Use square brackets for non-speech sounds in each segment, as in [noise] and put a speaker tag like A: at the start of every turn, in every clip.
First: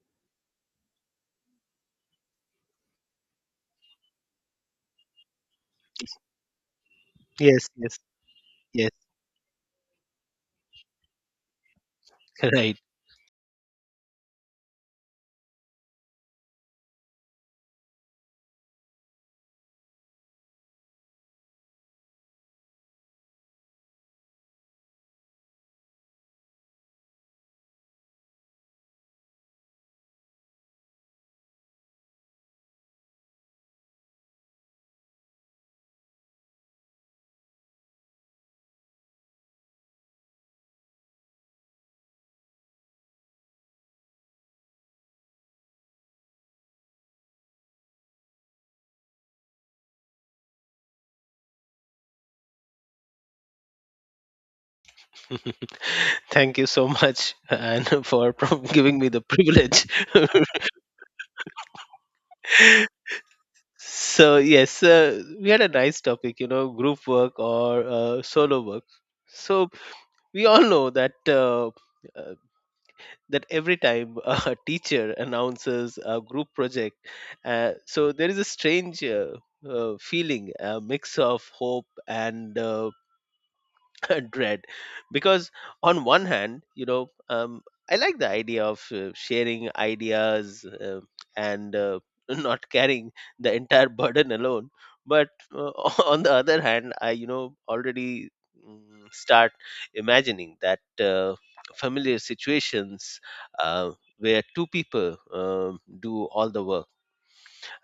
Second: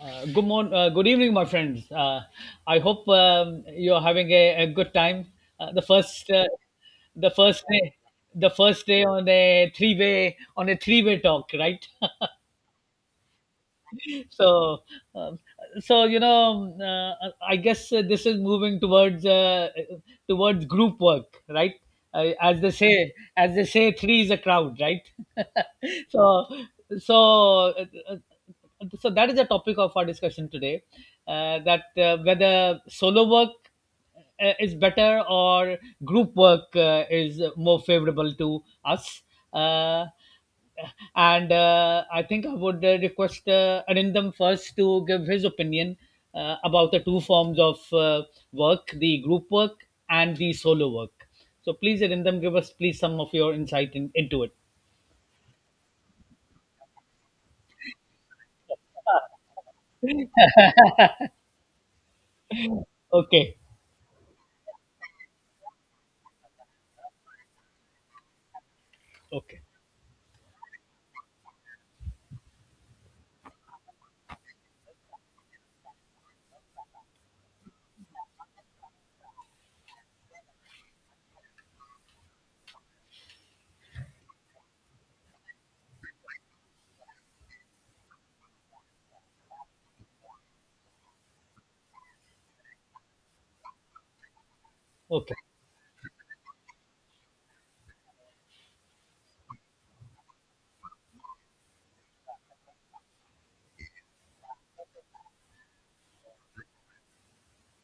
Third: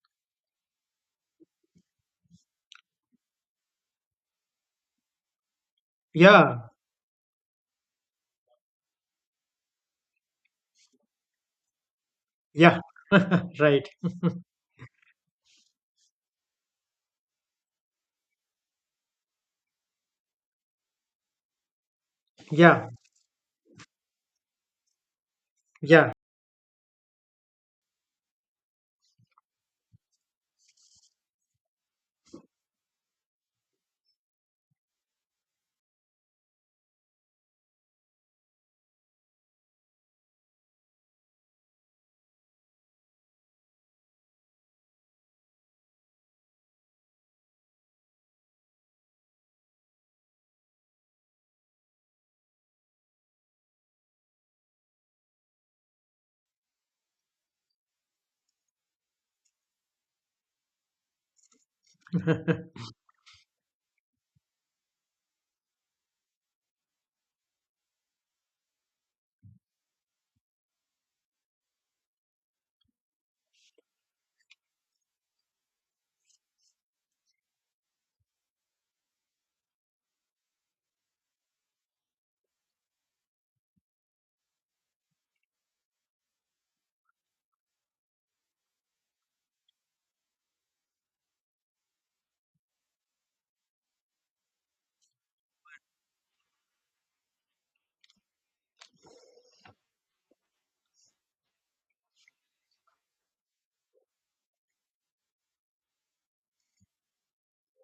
A: Good morning, good evening, my friends. I hope you're having a good time. Uh, the first, uh,
B: Yeah,
A: the first
C: Yes,
A: day,
C: yes,
A: the first
C: yes,
A: day on a three-way talk, right?
C: [laughs] right.
B: yeah, [laughs] right.
A: so um, I guess this is moving towards group work, right. uh, as they
B: Yeah,
A: say as they say three is a crowd, right. [laughs]
B: yeah,
A: so so uh, uh, so that is the topic of our discussion today, that whether solo work is better or group work is more favorable to us. Uh, and I think I would request Arindam first to give his opinion about the two forms of work, the group work and the solo work. So please, Arindam, give us please some of your insight into it.
C: [laughs] Thank you so much and [laughs] giving me the privilege. [laughs]
B: [laughs]
A: Okay,
C: So yes, we had a nice topic, you know, group work or solo work.
A: okay,
C: So we all know uh, that every time [laughs] a teacher announces a group project, so there is a strange feeling, a mix of hope and [laughs] dread because on one hand I like the idea of sharing ideas, and [laughs] not carrying the entire burden alone but
A: okay,
C: uh, [laughs] on the other hand I you know already start imagining that uh, familiar situations uh, where two people um do all the work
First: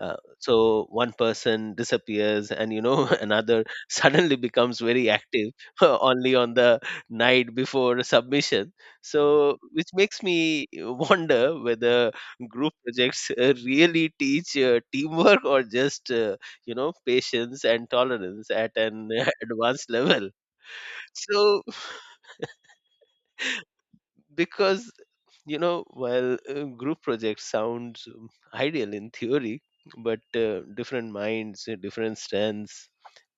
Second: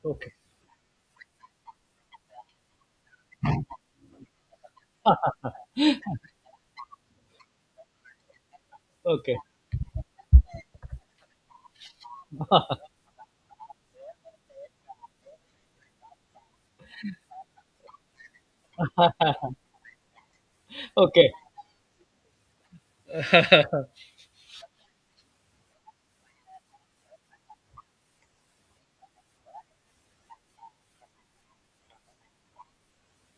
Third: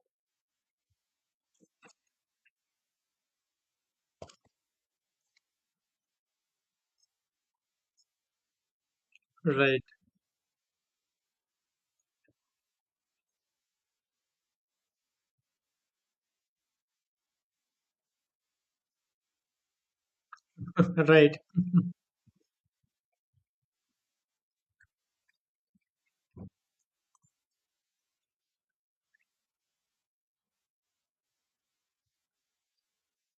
A: okay,
C: so one person disappears and you know [laughs] another suddenly becomes very active [laughs] only on the night before submission,
A: okay,
C: so
B: right,
C: which makes me [laughs] wonder whether group projects really teach teamwork or just you know patience and tolerance at an [laughs] advanced level.
B: [laughs]
A: okay,
B: right.
C: So
A: [laughs]
C: because you know while group projects sounds ideal in theory, but different minds, different strengths,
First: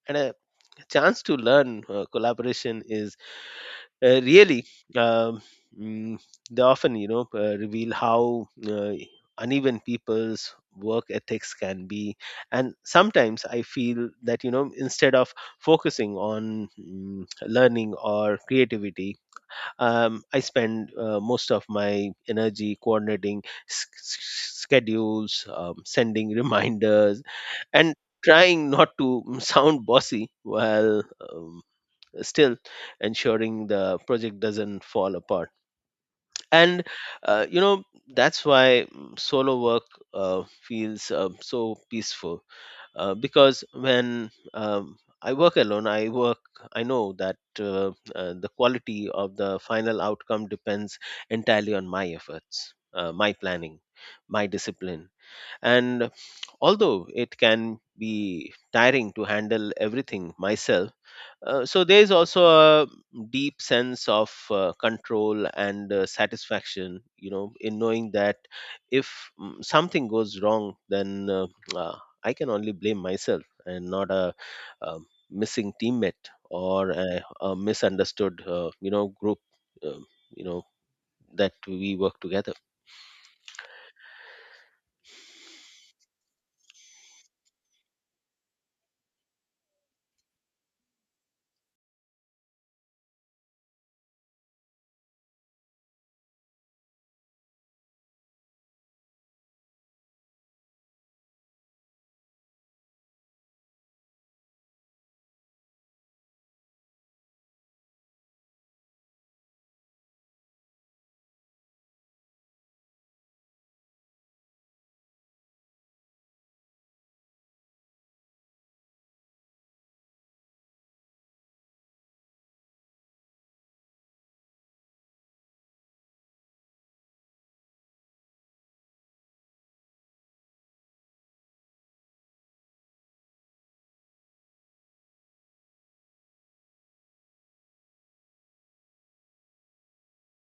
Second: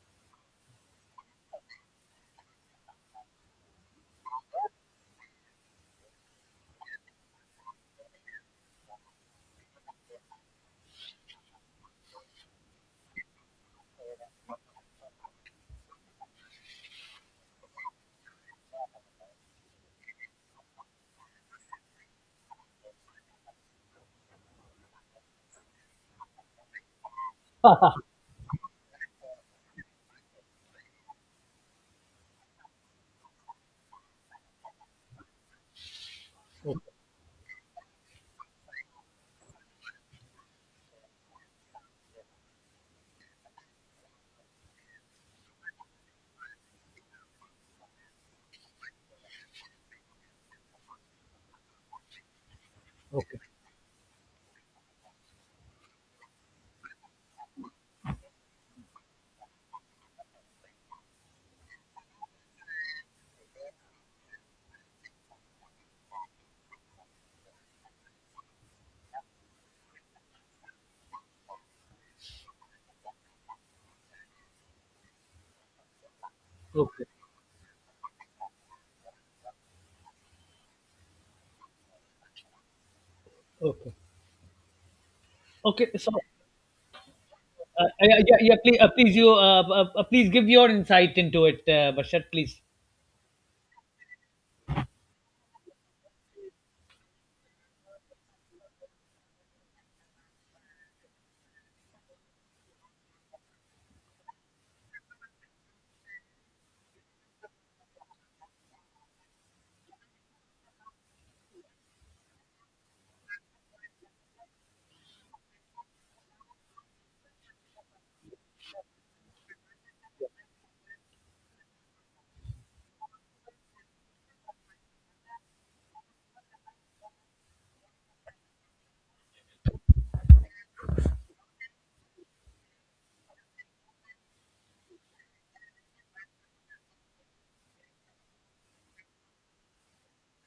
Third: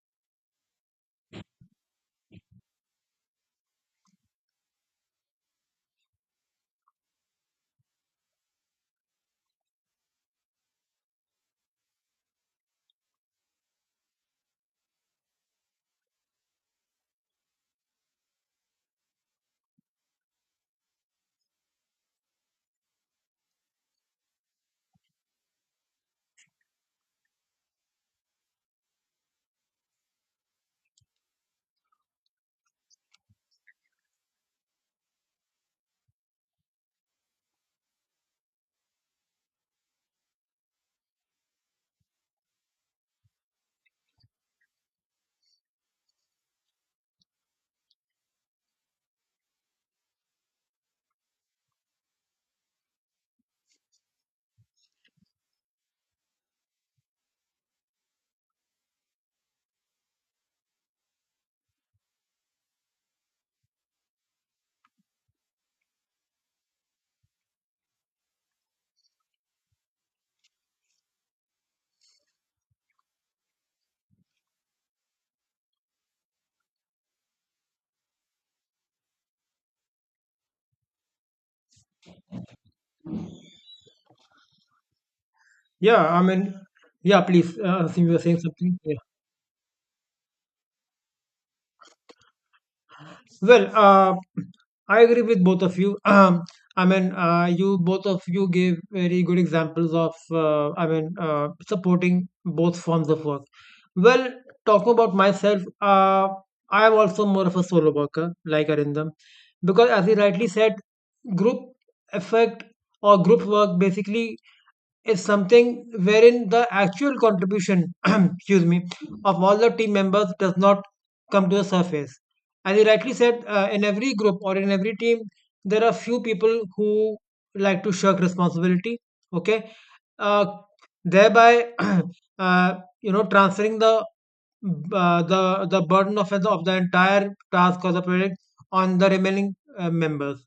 C: and a chance to learn collaboration is uh, really um, mm, they often you know reveal how uneven people's work ethics can be. And sometimes I feel that you know instead of focusing on learning or creativity, I spend most of my energy coordinating s- s- schedules, sending [laughs] reminders and
A: okay,
C: trying not to sound bossy while um, still ensuring the project doesn't fall apart. And you know that's why solo work feels so peaceful because when I work alone, I know that the quality of the final outcome depends entirely on my efforts, my
A: okay,
C: planning, my discipline. And although it can be tiring to handle everything myself, so there is also a deep sense of control and satisfaction, you know, in knowing that if something goes wrong, then uh, I can only blame myself and not a, missing teammate or
A: okay,
C: a misunderstood, you know, group, you know, that we work together.
A: okay. Okay,
B: Yeah,
A: so,
B: I mean, yeah, please, since you
A: Yeah,
B: were saying
A: yeah, yeah,
B: something.
A: please,
B: Yeah.
A: please give your insight into it, Bashar, please.
B: Well, I agree with both of you. [clears throat] I mean, you both of you gave very good examples of, supporting both forms of work. Well, talking about myself, I am also more of a solo worker, like Arindam, because as he rightly said, group effect or group work basically is something wherein the actual contribution, [clears throat] excuse me, of all the team members does not come to the surface. As you rightly said, in every group or in every team, there are few people who like to shirk responsibility. Okay, uh, thereby, [clears throat] uh, you know, transferring the burden of the entire task or the project on the remaining members.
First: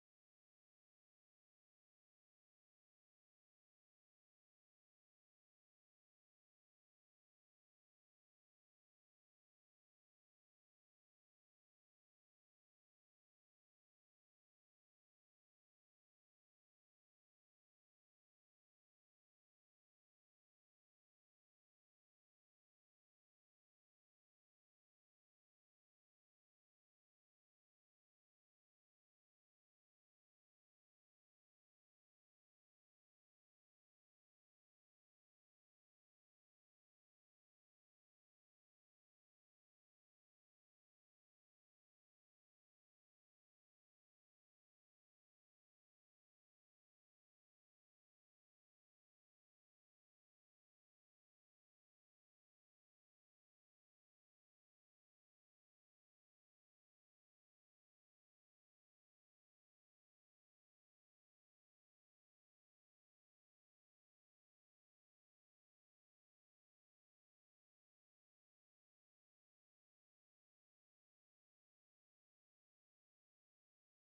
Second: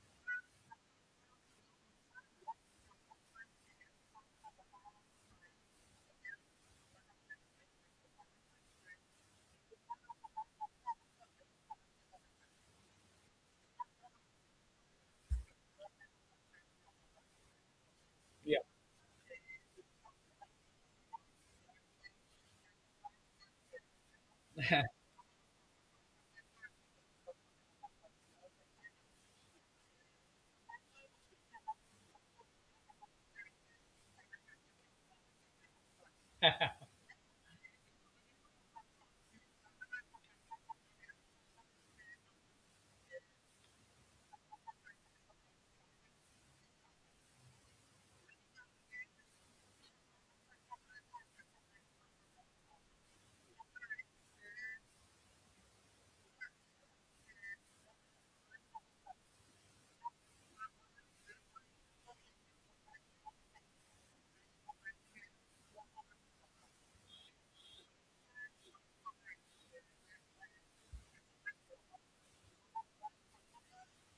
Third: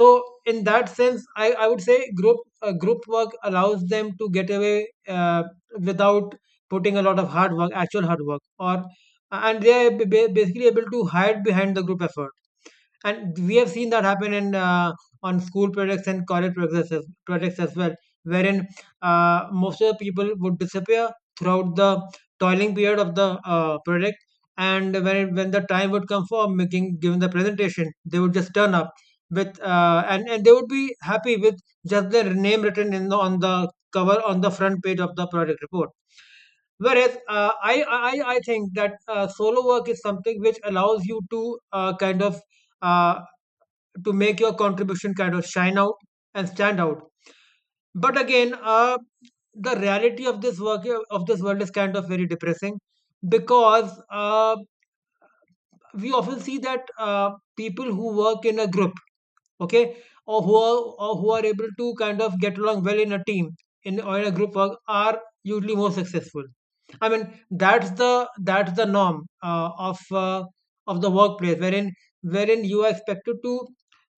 B: So in that sense, I would say group work allows them to get away without putting a lot of hard work, actual hard work, or and they are ba- basically able to hide behind the group effort, and we have seen that happen in on school projects and college projects as, well, projects as well,
A: Yeah,
B: wherein most of the people would disappear throughout the toiling period of the project, and when the time would come for making giving the presentation, they would just turn up with and they would be happy with just their name written in the cover on the front page of the project report. Whereas I think that solo work is something which allows you to kind of uh, to make your contribution kind of shine out and stand out. But again, the reality of this world is kind of very depressing because we often see that people who work in a group, okay, or who are or who are able to kind of get along well in a team in or in a group work are usually more successful. I mean, that's the that's the norm of the workplace, wherein you are expected to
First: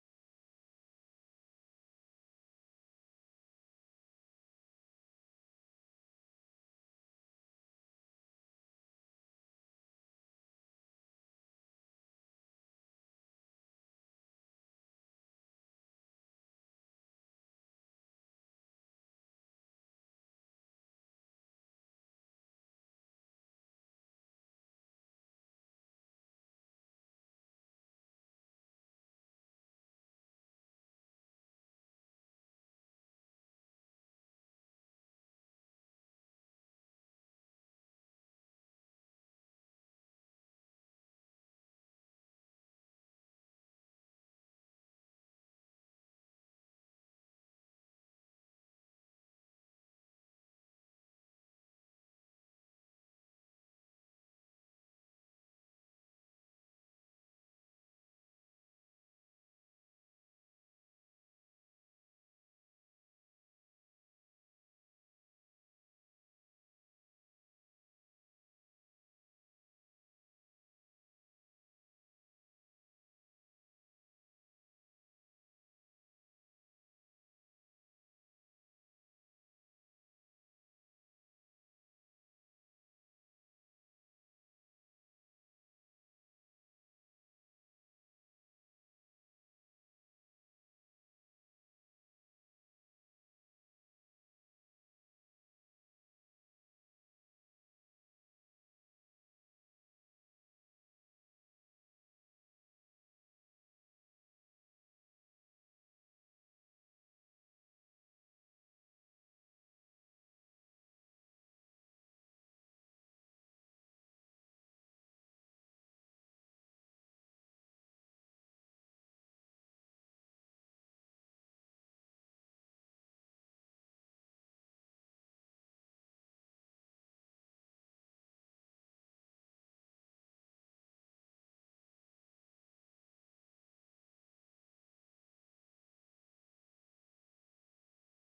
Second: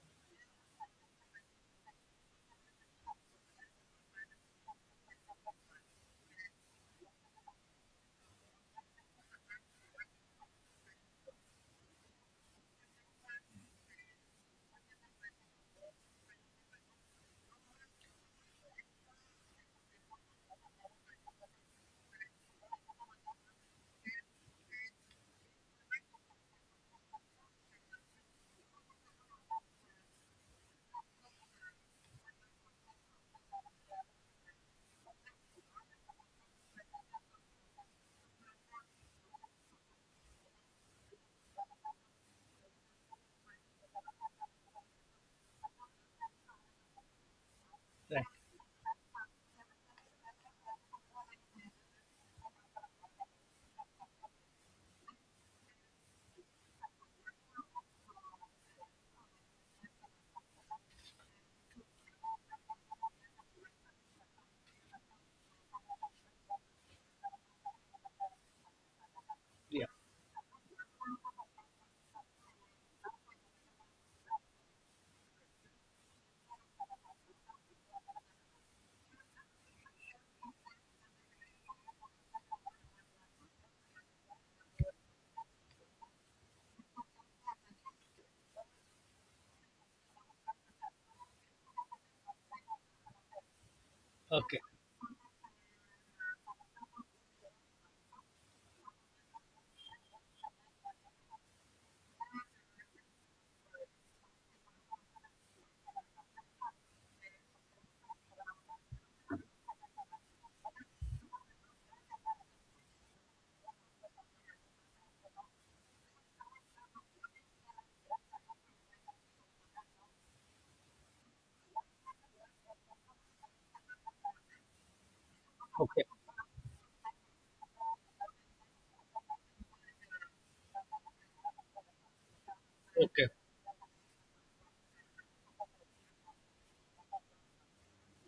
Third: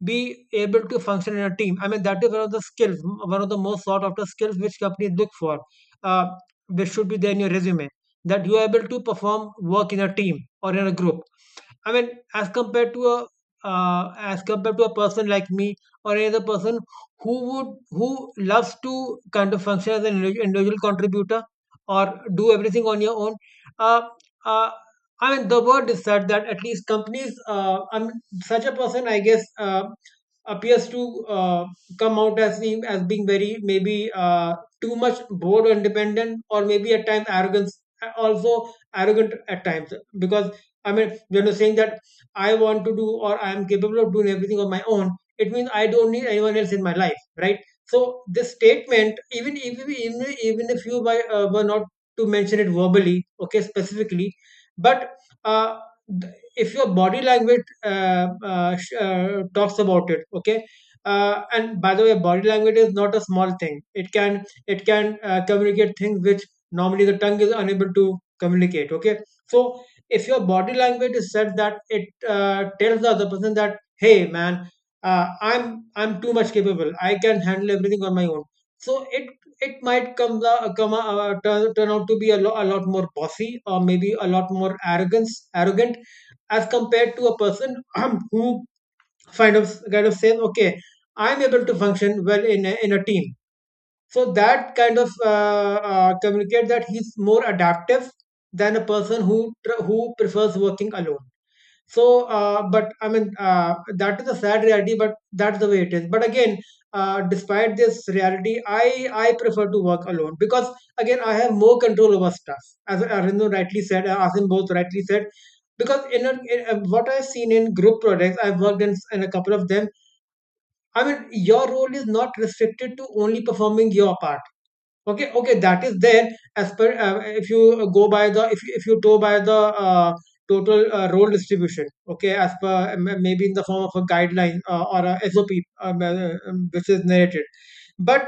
B: be able to function in a team. I mean, that is one of the skills, one of the most sought after skills which companies look for, uh, which should be there in your resume, that you are able to perform work in a team or in a group. I mean, as compared to a person like me or any other person who would who loves to kind of function as an individual contributor, or do everything on your own. Uh, uh, I mean, the word is said that at least companies, I mean, such a person, I guess, appears to come out as being very maybe too much bored or independent, or maybe at times arrogance, also arrogant at times, because I mean, you know, saying that I want to do or I am capable of doing everything on my own, it means I don't need anyone else in my life, right? So
A: right.
B: this statement, even if you by, were not to mention it verbally, okay, specifically, but uh, if your body language talks about it, okay. And by the way, body language is not a small thing. It can communicate things which normally the tongue is unable to communicate. Okay, so
A: Yeah.
B: if your body language is such that it tells the other person that, hey man, uh, i'm I'm too much capable, I can handle everything on my own. So it might come the- come turn, turn out to be a, a lot more bossy, or maybe a lot more arrogance arrogant as compared to a person [clears throat] who kind of says, okay, I'm able to function well in in a team. So
A: Okay,
B: that kind of communicate that he's more adaptive than a person who prefers working alone. So, but I mean, that is a sad reality, but that's the way it is. But again, despite this reality, I prefer to work alone because again, I have more control over stuff. As Arvindo rightly said, Asim, both rightly said, because what I've seen in group projects, I've worked in a couple of them. I mean, your role is not restricted to only performing your part. Okay, that is
A: okay,
B: there, as per if you go by the if you go by the uh, total role distribution, okay, as per
A: okay.
B: maybe in the form of a guideline or a sop, um, uh, which is narrated. But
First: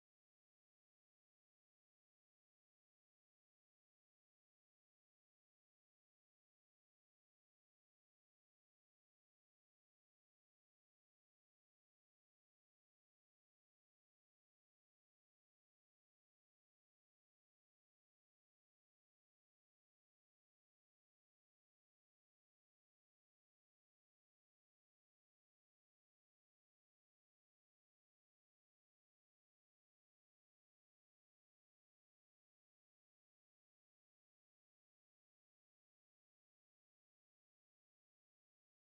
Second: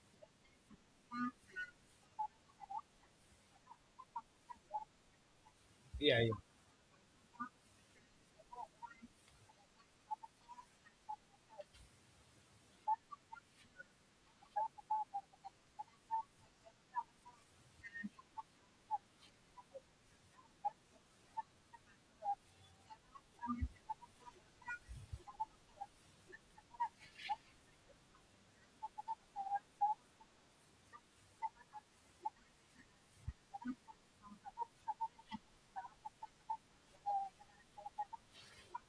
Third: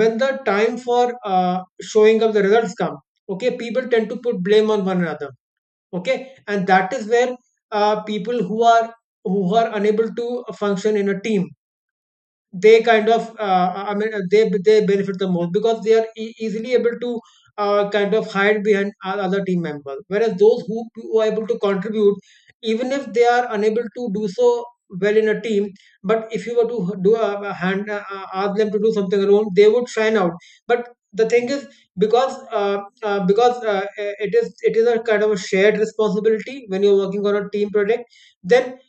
B: when the time for showing up the results come, okay, people tend to put blame on one another. Okay,
A: Yeah, yeah.
B: and that is where people who are unable to function in a team, they kind of I mean they benefit the most because they are easily able to kind of hide behind other team members. Whereas those who are able to contribute, even if they are unable to do so well in a team, but if you were to do a hand ask them to do something alone, they would shine out. But the thing is, because uh, because it is, it is a kind of a shared responsibility. When you're working on a team project, then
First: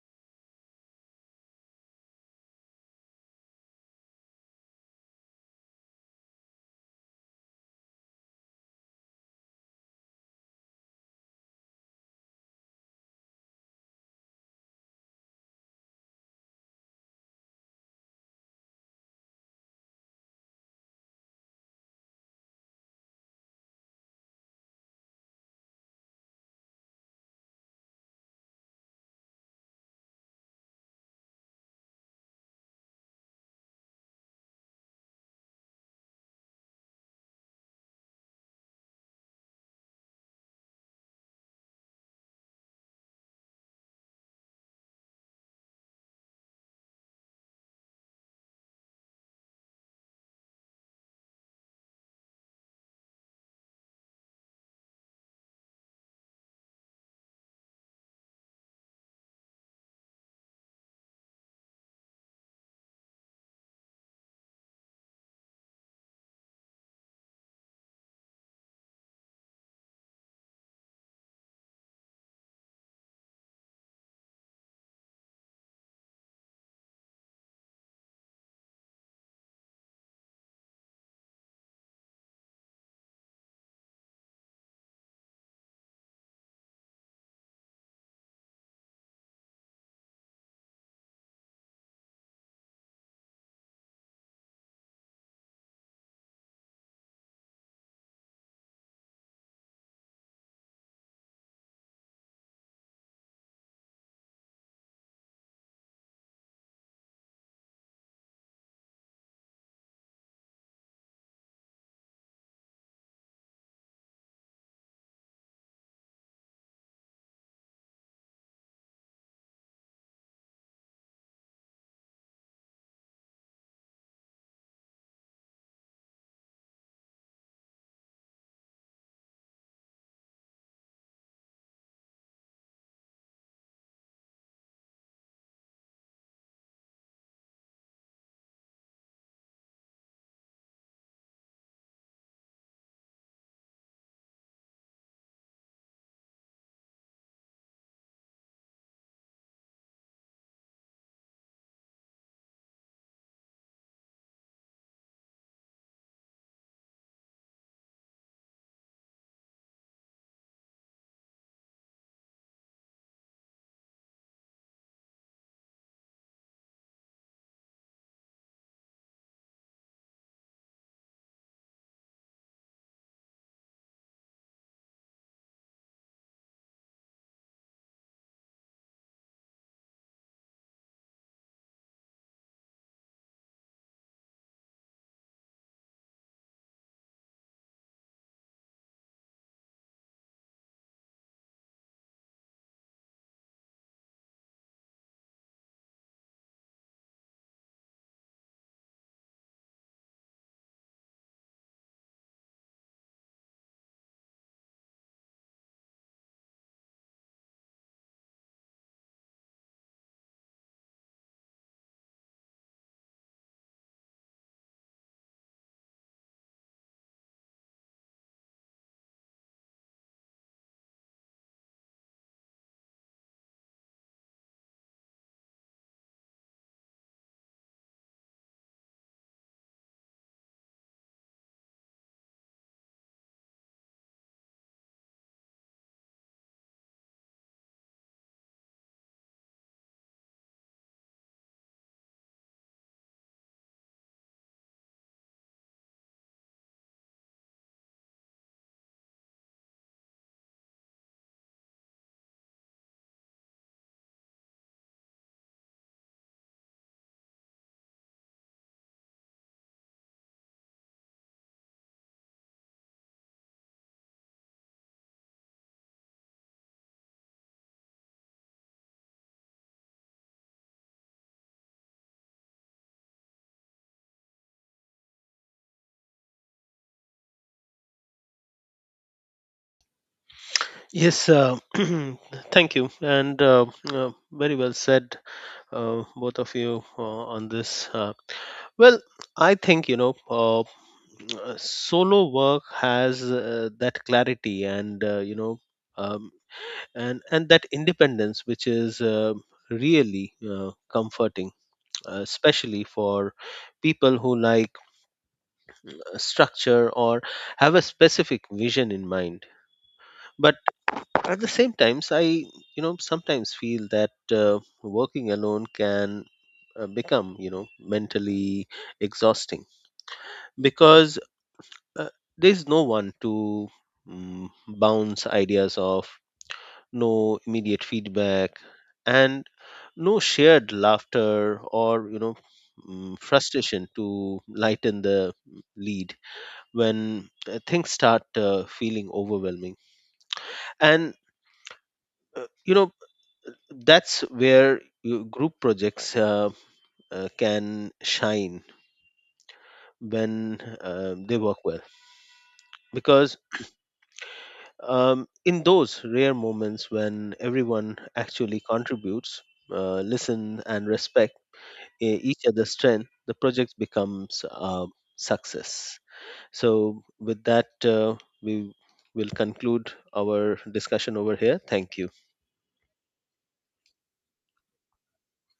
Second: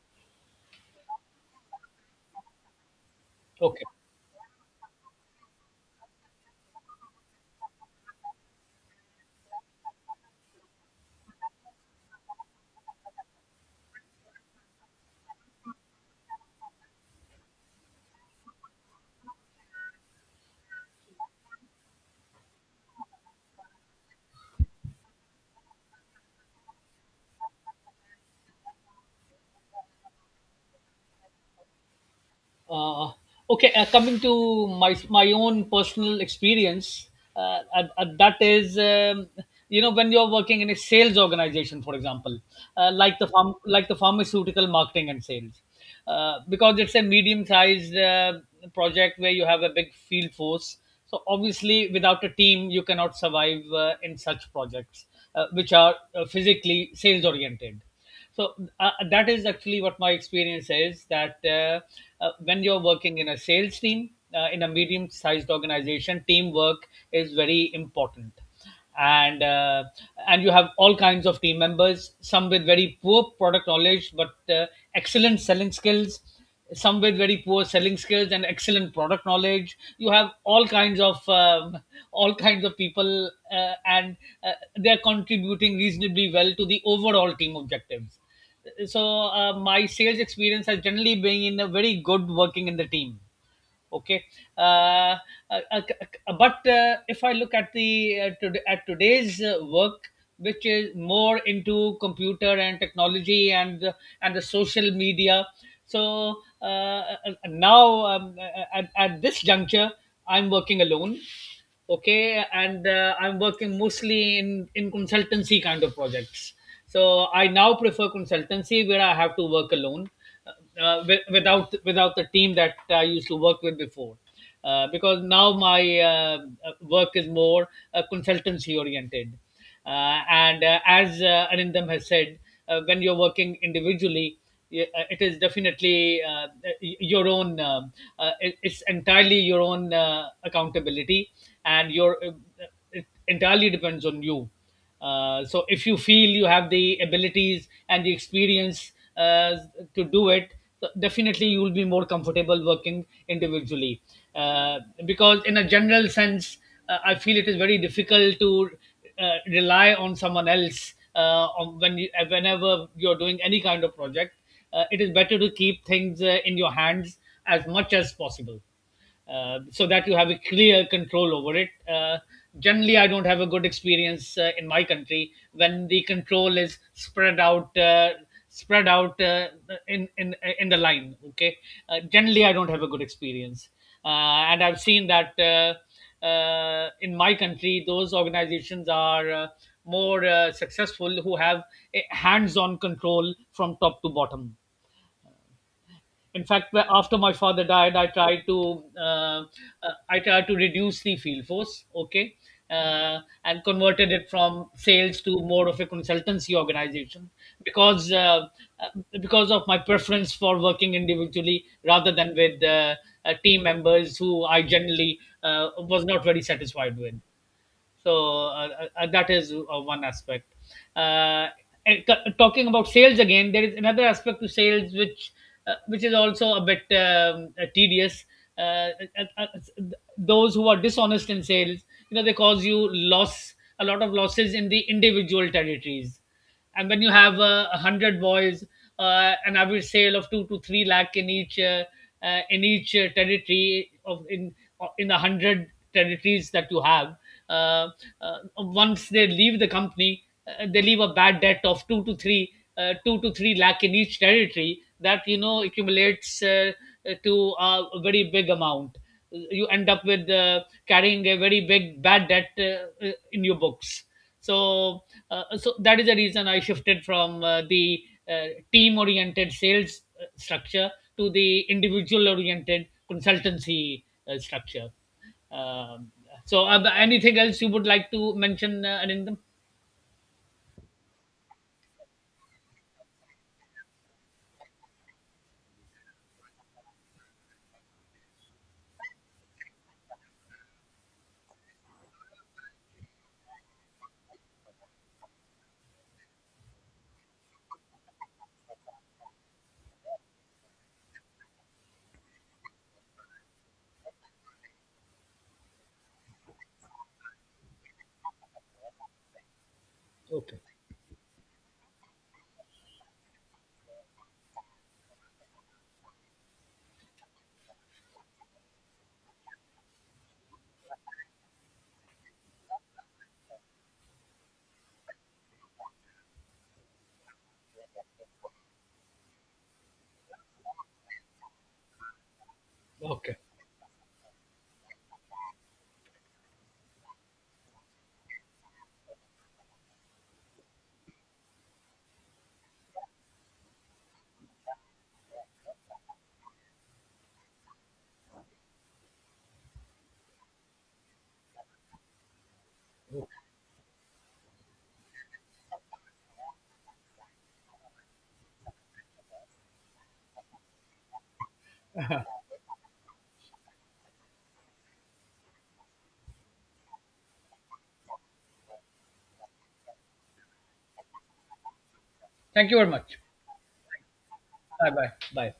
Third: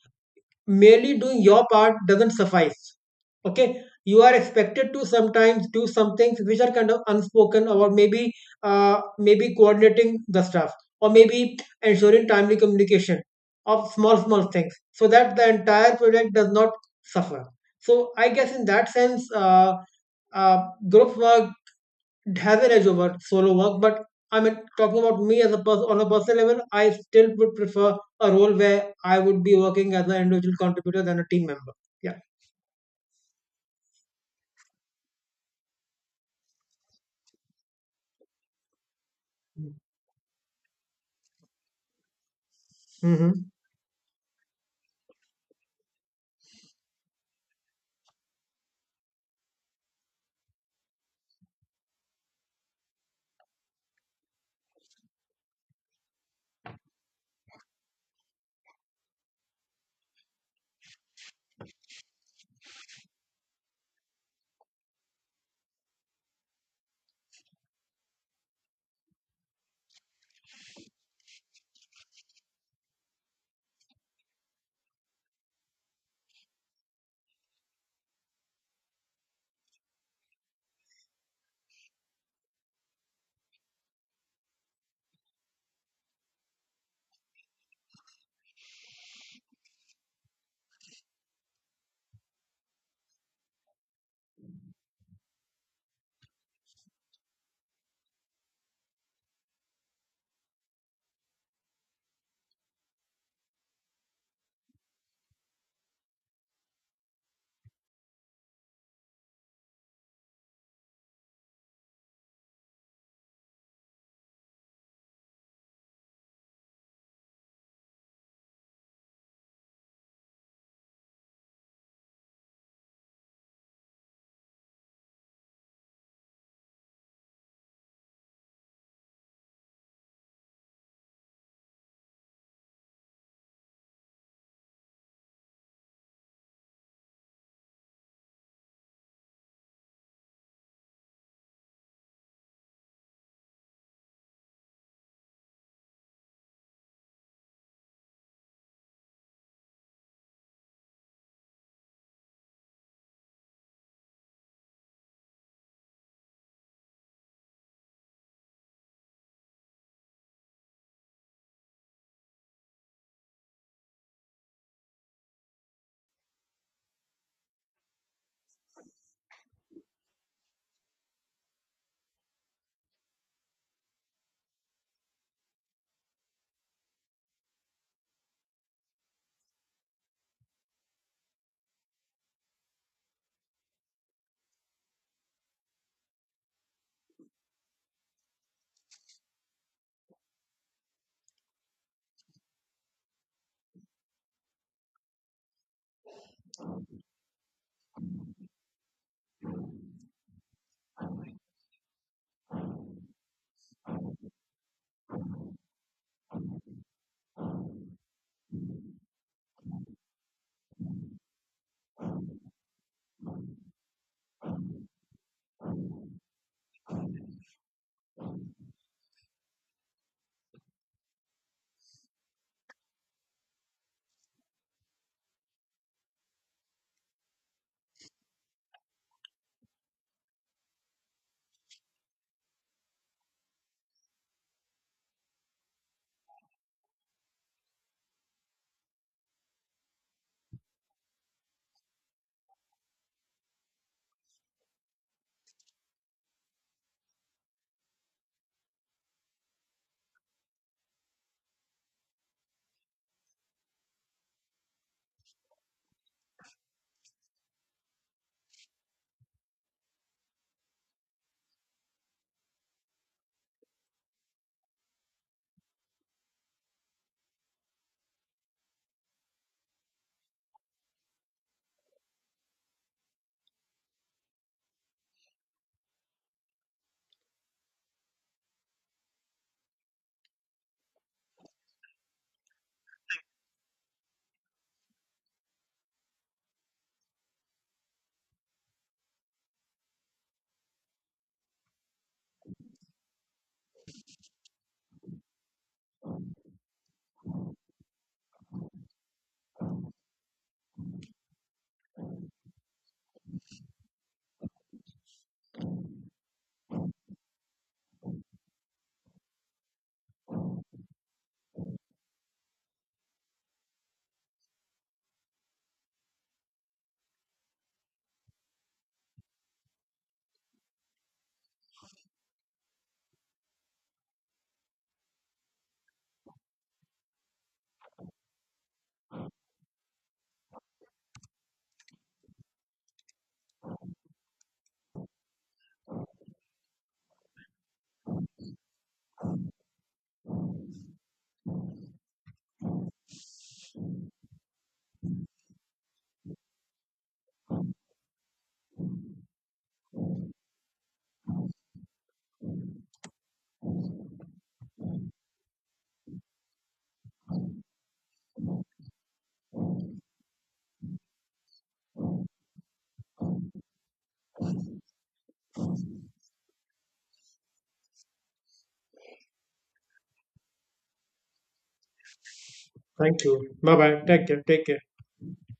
B: merely doing your part doesn't suffice. Okay,
A: Okay.
B: you are expected to sometimes do some things which are kind of unspoken, or maybe maybe coordinating the stuff, or maybe ensuring timely communication of small small things, so that the entire project does not suffer. So I guess in that sense, uh, group work have an edge over solo work, but I mean, talking about me as a person on a personal level, I still would prefer a role where I would be working as an individual contributor than a team member. Yeah.
A: Uh, okay, coming to my own personal experience, and that is, when you're working in a sales organization, for example,
B: Mm-hmm.
A: like the pharmaceutical marketing and sales, because it's a medium-sized project where you have a big field force. So obviously, without a team, you cannot survive in such projects, which are physically sales-oriented. So that is actually what my experience is, that when you're working in a sales team in a medium sized organization, teamwork is very important. And uh, and you have all kinds of team members, some with very poor product knowledge but excellent selling skills, some with very poor selling skills and excellent product knowledge. You have all kinds of people, and uh, they're contributing reasonably well to the overall team objectives. So my sales experience has generally been in a very good working in the team. Okay. Uh, uh, uh, but uh, if I look at at today's work, which is more into computer and technology and the social media. So now at this juncture I'm working alone. Okay. And I'm working mostly in consultancy kind of projects. So I now prefer consultancy where I have to work alone, uh, without the team that I used to work with before, because now my work is more consultancy oriented. And as Anindam has said, when you're working individually, it is definitely your own. It's entirely your own accountability, and your it entirely depends on you. So if you feel you have the abilities and the experience uh, to do it, so definitely you will be more comfortable working individually. Uh, because in a general sense, I feel it is very difficult to rely on someone else whenever you're doing any kind of project. It is better to keep things in your hands as much as possible so that you have a clear control over it. Generally, I don't have a good experience in my country when the control is spread out. Spread out in the line. Okay. Generally I don't have a good experience. And I've seen that in my country those organizations are more successful who have a hands on control from top to bottom. In fact, after my father died, I tried to reduce the field force. Okay. Uh, and converted it from sales to more of a consultancy organization, because uh, uh, because of my preference for working individually rather than with team members who I generally was not very satisfied with. So that is one aspect. Uh, and c- talking about sales again, there is another aspect to sales which is also a bit tedious. uh, uh, uh, uh, those who are dishonest in sales, they cause you loss a lot of losses in the individual territories. And when you have 100 boys, an average sale of 2 to 3 lakh in each territory, of in the 100 territories that you have. Uh, Once they leave the company, they leave a bad debt of 2 to 3 lakh in each territory. That accumulates to a very big amount. You end up with carrying a very big bad debt in your books. So, so that is the reason I shifted from the uh, team-oriented sales structure to the individual-oriented consultancy structure. Um, so, anything else you would like to mention, Anindam?
C: Yes, [clears throat] thank you, and very well said, both of you, on this. Well, I think you know, solo work has that clarity, and you know, um, and that independence, which is really comforting, especially for people who like structure or have a specific vision in mind. But
A: Okay.
C: at the same times, I you know sometimes feel that working alone can become you know mentally exhausting because there's no one to bounce ideas off, no immediate feedback, and no shared laughter or you know
A: Okay.
C: frustration to lighten the lead when things start feeling overwhelming. And you know that's where group projects can shine when they work well, because in those rare moments when everyone actually contributes, listen and respect each other's strength, the project becomes a success. So with that we will conclude our discussion over here. Thank you.
A: Thank you very much.
B: Thank you. Bye bye. Take care. Take care.
A: Bye bye. Bye.